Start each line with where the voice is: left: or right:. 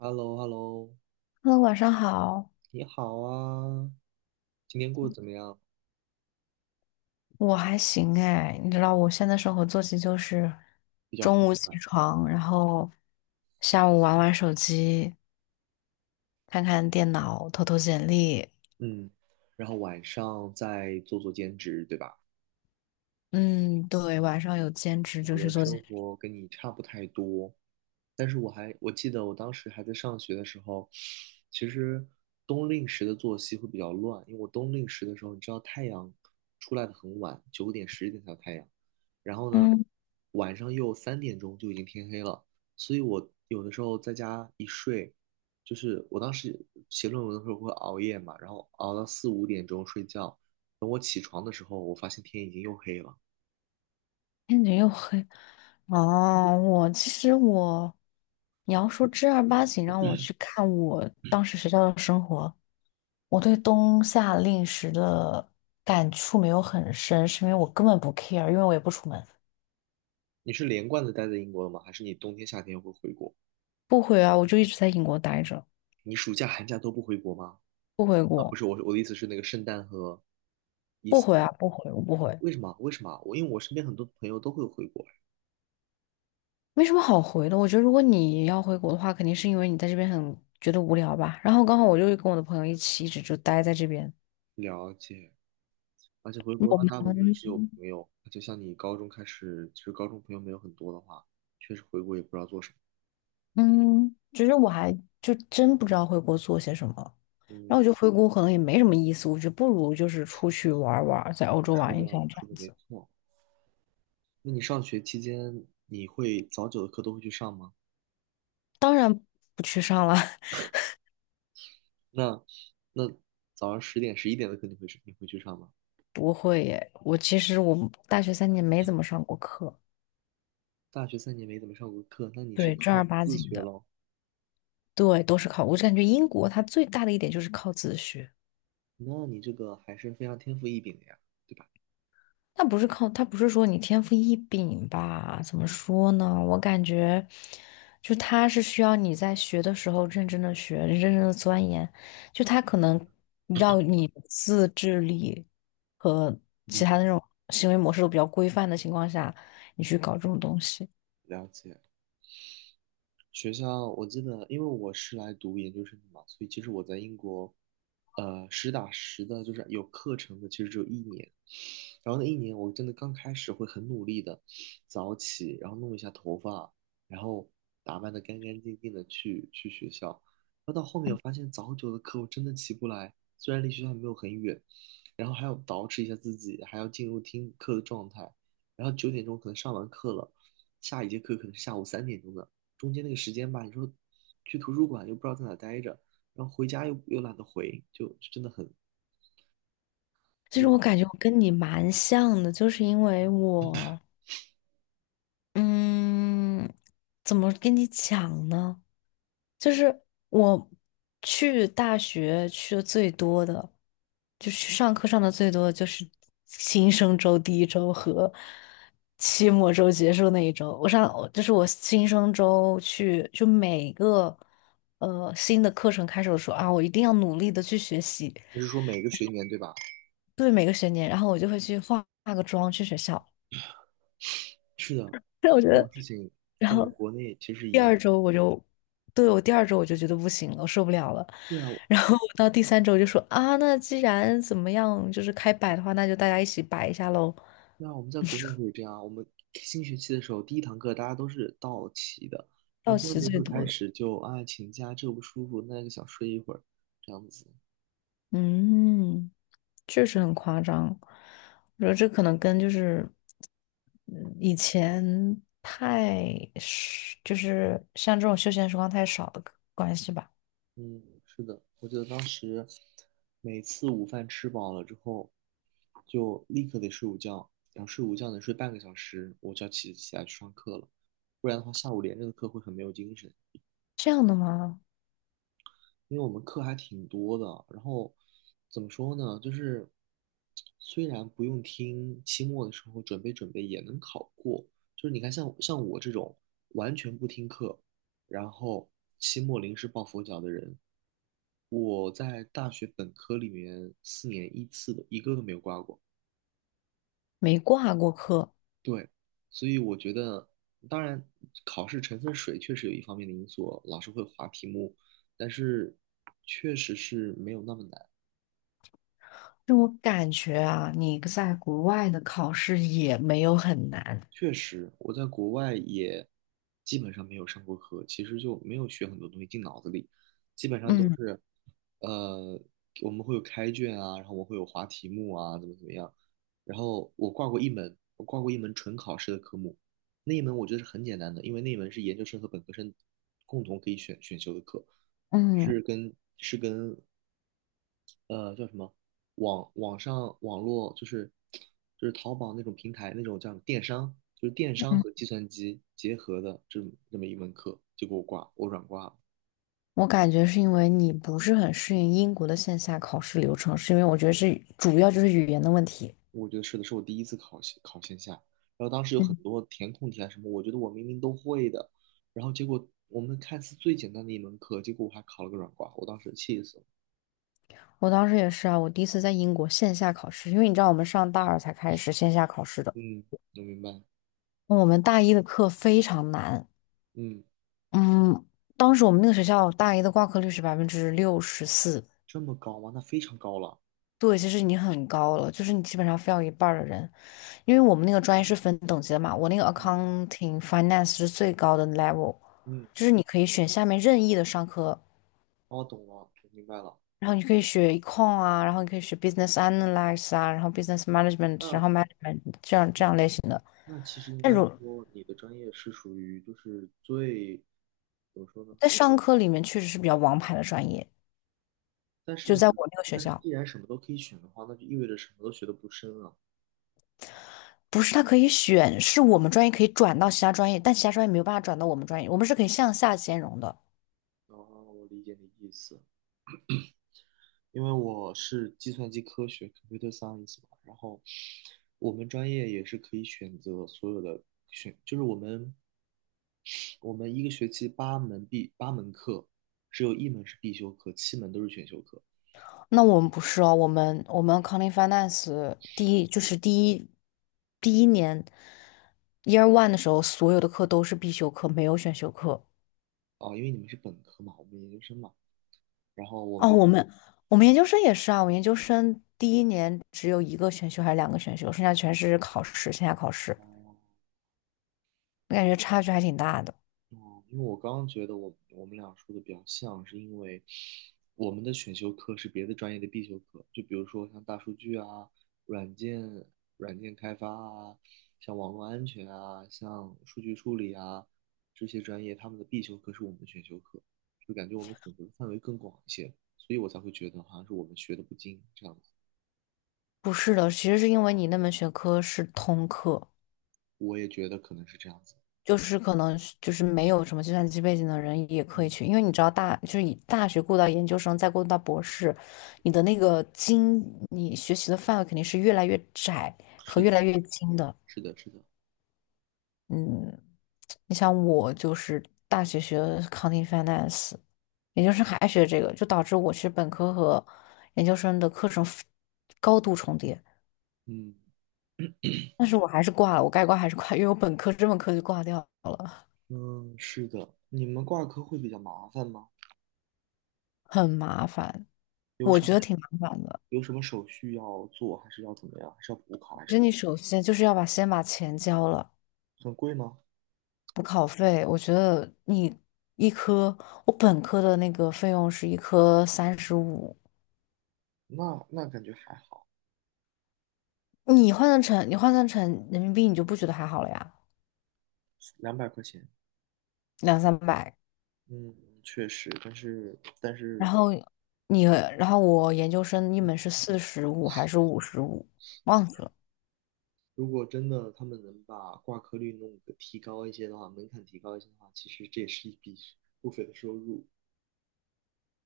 right: h e l l o h e l l o
left: 哈喽，晚上好。
right: 你好啊，今天过得怎么样？
left: 我还行哎，你知道我现在生活作息就是
right: 比较混
left: 中午起
right: 乱，
left: 床，然后下午玩玩手机，看看电脑，投投简历。
right: 嗯，然后晚上再做做兼职，对吧？
left: 嗯，对，晚上有兼职
right: 我
left: 就是
right: 的
left: 做兼
right: 生
left: 职。
right: 活跟你差不太多，但是我记得我当时还在上学的时候，其实冬令时的作息会比较乱，因为我冬令时的时候，你知道太阳出来的很晚，9点10点才有太阳，然后呢，
left: 嗯，
right: 晚上又三点钟就已经天黑了，所以我有的时候在家一睡，就是我当时写论文的时候会熬夜嘛，然后熬到4、5点钟睡觉，等我起床的时候，我发现天已经又黑了。
left: 天你又黑。哦，我其实我，你要说正儿八经让我去看我当时学校的生活，我对冬夏令时的感触没有很深，是因为我根本不 care，因为我也不出门。
right: 你是连贯的待在英国了吗？还是你冬天、夏天会回国？
left: 不回啊，我就一直在英国待着。
right: 你暑假、寒假都不回国吗？
left: 不回
right: 啊，不
left: 国。
right: 是，我的意思是那个圣诞和伊
left: 不
right: 斯
left: 回啊，
right: 特
left: 不回，我不回，
right: 为什么？为什么？因为我身边很多朋友都会回国。
left: 没什么好回的。我觉得如果你要回国的话，肯定是因为你在这边很觉得无聊吧。然后刚好我就跟我的朋友一起，一直就待在这边。
right: 了解，而且回国的
left: 我
right: 话，
left: 们
right: 大部分是有朋友，就像你高中开始，其实高中朋友没有很多的话，确实回国也不知道做什么。
left: 嗯，其实我还就真不知道回国做些什么。然后我
right: 嗯，
left: 觉得回国可能也没什么意思，我觉得不如就是出去玩儿玩儿在欧
right: 你
left: 洲
right: 说
left: 玩
right: 的
left: 一下这
right: 说
left: 样
right: 的没
left: 子。
right: 错。那你上学期间，你会早九的课都会去上吗？
left: 不去上了。
right: 那那早上10点、11点的课你会去上吗？
left: 不会耶。我其实我大学三年没怎么上过课。
right: 大学3年没怎么上过课，那你是
left: 对，正
right: 靠
left: 儿八
right: 自
left: 经
right: 学
left: 的。
right: 喽？
left: 对，都是靠。我就感觉英国它最大的一点就是靠自学。
right: 那你这个还是非常天赋异禀的呀，对吧？
left: 它不是说你天赋异禀吧？怎么说呢？我感觉，就它是需要你在学的时候认真的学，认真的钻研，就它可能要你自制力和其
right: 嗯，
left: 他的那种行为模式都比较规范的情况下，你去搞这种东西。
right: 了解。学校我记得，因为我是来读研究生的嘛，所以其实我在英国，实打实的，就是有课程的，其实只有一年。然后那一年，我真的刚开始会很努力的早起，然后弄一下头发，然后打扮的干干净净的去学校。然后到后面，我发现早九的课我真的起不来，虽然离学校没有很远，然后还要捯饬一下自己，还要进入听课的状态。然后9点钟可能上完课了，下一节课可能是下午三点钟的。中间那个时间吧，你说去图书馆又不知道在哪待着，然后回家又懒得回，就真的很不
left: 其
right: 知
left: 实我感
right: 道。
left: 觉我跟你蛮像的，就是因为我。嗯，怎么跟你讲呢？就是我去大学去的最多的，就是上课上的最多的就是新生周第一周和期末周结束那一周。我上就是我新生周去，就每个新的课程开始的时候啊，我一定要努力的去学习。
right: 你是说每个学年对吧？
left: 对每个学年，然后我就会去化化个妆去学校。
right: 是的，
left: 但我觉
right: 这种
left: 得，
right: 事情
left: 然
right: 在
left: 后
right: 国内其实是一
left: 第
right: 样
left: 二
right: 的。
left: 周我就，对，我第二周我就觉得不行了，我受不了了。
right: 对啊，
left: 然后我到第三周我就说啊，那既然怎么样，就是开摆的话，那就大家一起摆一下喽。
right: 对啊，我们在国内可以这样啊。我们新学期的时候，第一堂课大家都是到齐的，然
left: 到
right: 后第二
left: 齐
right: 节
left: 最
right: 课开
left: 多的。
right: 始就啊请假，这个不舒服，那个想睡一会儿，这样子。
left: 嗯，确实很夸张。我觉得这可能跟以前就是像这种休闲时光太少的关系吧。
right: 嗯，是的，我记得当时每次午饭吃饱了之后，就立刻得睡午觉，然后睡午觉能睡半个小时，我就要起来去上课了，不然的话下午连着的课会很没有精神，
left: 这样的吗？
right: 因为我们课还挺多的。然后怎么说呢，就是虽然不用听，期末的时候准备准备也能考过。就是你看像我这种完全不听课，然后期末临时抱佛脚的人，我在大学本科里面4年一次的，一个都没有挂过。
left: 没挂过科。
right: 对，所以我觉得，当然考试成分水确实有一方面的因素，老师会划题目，但是确实是没有那么难。
left: 就我感觉啊，你在国外的考试也没有很难。
right: 确实，我在国外也基本上没有上过课，其实就没有学很多东西进脑子里，基本上都
left: 嗯
right: 是，呃，我们会有开卷啊，然后我会有划题目啊，怎么怎么样，然后我挂过一门纯考试的科目，那一门我觉得是很简单的，因为那一门是研究生和本科生共同可以选修的课，
left: 嗯
right: 是跟叫什么网络就是淘宝那种平台那种叫什么电商，就是电商
left: 嗯，
right: 和计算机结合的这么一门课，结果我软挂了。
left: 我感觉是因为你不是很适应英国的线下考试流程，是因为我觉得是主要就是语言的问题。
right: 我觉得是的，是我第一次考线下，然后当时有很
left: 嗯，
right: 多填空题啊什么，我觉得我明明都会的，然后结果我们看似最简单的一门课，结果我还考了个软挂，我当时气死了。
left: 我当时也是啊，我第一次在英国线下考试，因为你知道我们上大二才开始线下考试的。
right: 嗯，我明白。
left: 我们大一的课非常难。
right: 嗯，
left: 嗯，当时我们那个学校大一的挂科率是64%。
right: 这么高吗？那非常高了。
left: 对，其实已经很高了，就是你基本上非要一半儿的人。因为我们那个专业是
right: 嗯
left: 分等级的嘛，我那个
right: 嗯
left: accounting finance 是最高的 level，
right: 嗯，
left: 就是你可以选下面任意的商科，
right: 哦，懂了，我明白了。
left: 然后你可以学 econ 啊，然后你可以学 business analysis 啊，然后 business management，然
right: 那。
left: 后 management 这样这样类型的。
right: 那其实应
left: 但
right: 该
left: 如
right: 说，你的专业是属于就是最，怎么说呢？
left: 在商科里面确实是比较王牌的专业，
right: 但是
left: 就
right: 你，
left: 在我那个学
right: 但是
left: 校。
right: 既然什么都可以选的话，那就意味着什么都学的不深了。
left: 不是他可以选，是我们专业可以转到其他专业，但其他专业没有办法转到我们专业，我们是可以向下兼容的。
right: 哦，我理解你的意思，因为我是计算机科学 （computer science） 嘛，然后我们专业也是可以选择所有的选，就是我们一个学期八门课，只有一门是必修课，7门都是选修课。
left: 那我们不是哦，我们 a c o u n t i n g Finance 第一就是第一第一年 Year One 的时候，所有的课都是必修课，没有选修课。
right: 啊，因为你们是本科嘛，我们研究生嘛，然后我
left: 哦，
right: 们
left: 我们研究生也是啊，我研究生第一年只有一个选修还是两个选修，剩下全是考试，线下考试。
right: 哦。
left: 我感觉差距还挺大的。
right: 哦，因为我刚刚觉得我们俩说的比较像，是因为我们的选修课是别的专业的必修课，就比如说像大数据啊、软件、软件开发啊、像网络安全啊、像数据处理啊这些专业，他们的必修课是我们的选修课，就感觉我们选择的范围更广一些，所以我才会觉得好像是我们学的不精这样子。
left: 不是的，其实是因为你那门学科是通课，
right: 我也觉得可能是这样子。
left: 就是可能是就是没有什么计算机背景的人也可以
right: 嗯，
left: 去，因为你知道大就是以大学过到研究生，再过渡到博士，你的那个精，你学习的范围肯定是越来越窄和
right: 是
left: 越
right: 的，
left: 来越精的。
right: 是的，是的。
left: 嗯，你像我就是大学学的 c o u n t i n g finance，研究生还学这个，就导致我其实本科和研究生的课程 高度重叠，
right: 嗯
left: 但是我还是挂了，我该挂还是挂，因为我本科这门课就挂掉了。
right: 嗯，是的。你们挂科会比较麻烦吗？
left: 很麻烦，
right: 有
left: 我
right: 什
left: 觉
right: 么
left: 得挺麻烦的。
right: 有什么手续要做，还是要怎么样？还是要补考，还
left: 其
right: 是
left: 实
right: 要
left: 你首先就是要把先把钱交了，
right: 很贵吗？
left: 补考费。我觉得你一科，我本科的那个费用是一科35。
right: 那感觉还好，
left: 你换算成人民币，你就不觉得还好了呀，
right: 200块钱，
left: 两三百。
right: 嗯，确实，但是
left: 然后你，然后我研究生一门是45还是55，忘记了。
right: 如果真的他们能把挂科率弄个提高一些的话，门槛提高一些的话，其实这也是一笔不菲的收入。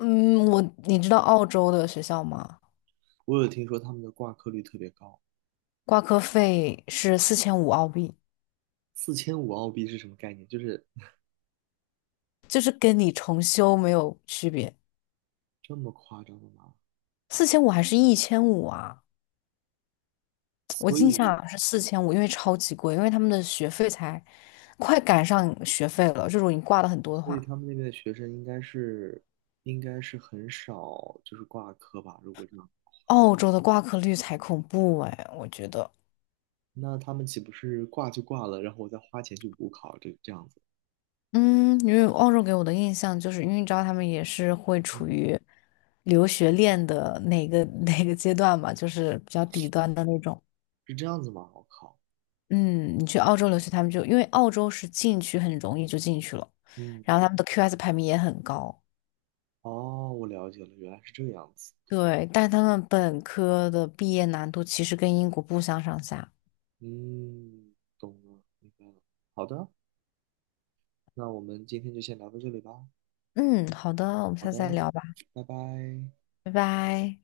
left: 嗯，我你知道澳洲的学校吗？
right: 我有听说他们的挂科率特别高，
left: 挂科费是四千五澳币，
right: 4500澳币是什么概念？就是
left: 就是跟你重修没有区别。
right: 这么夸张的吗？
left: 四千五还是1500啊？我
right: 所
left: 印象好
right: 以。
left: 像是四千五，因为超级贵，因为他们的学费才快赶上学费了。就如果你挂的很多的
right: 所以
left: 话，
right: 他们那边的学生应该是很少就是挂科吧？如果这样，
left: 澳洲的挂科率才恐怖哎，我觉得。
right: 那他们岂不是挂就挂了，然后我再花钱去补考这样子？
left: 嗯，因为澳洲给我的印象就是，因为你知道他们也是会处
right: 嗯，
left: 于留学链的哪个阶段嘛，就是比较底端的那种。
right: 是这样子吗？我靠，
left: 嗯，你去澳洲留学，他们就因为澳洲是进去很容易就进去了，
right: 嗯，
left: 然后他们的 QS 排名也很高。
right: 哦，我了解了，原来是这个样子。
left: 对，但他们本科的毕业难度其实跟英国不相上下。
right: 嗯，懂了，明白了。好的，那我们今天就先聊到这里吧。
left: 嗯，好的，我们
right: 好
left: 下
right: 的，
left: 次再聊吧。
right: 拜拜。
left: 拜拜。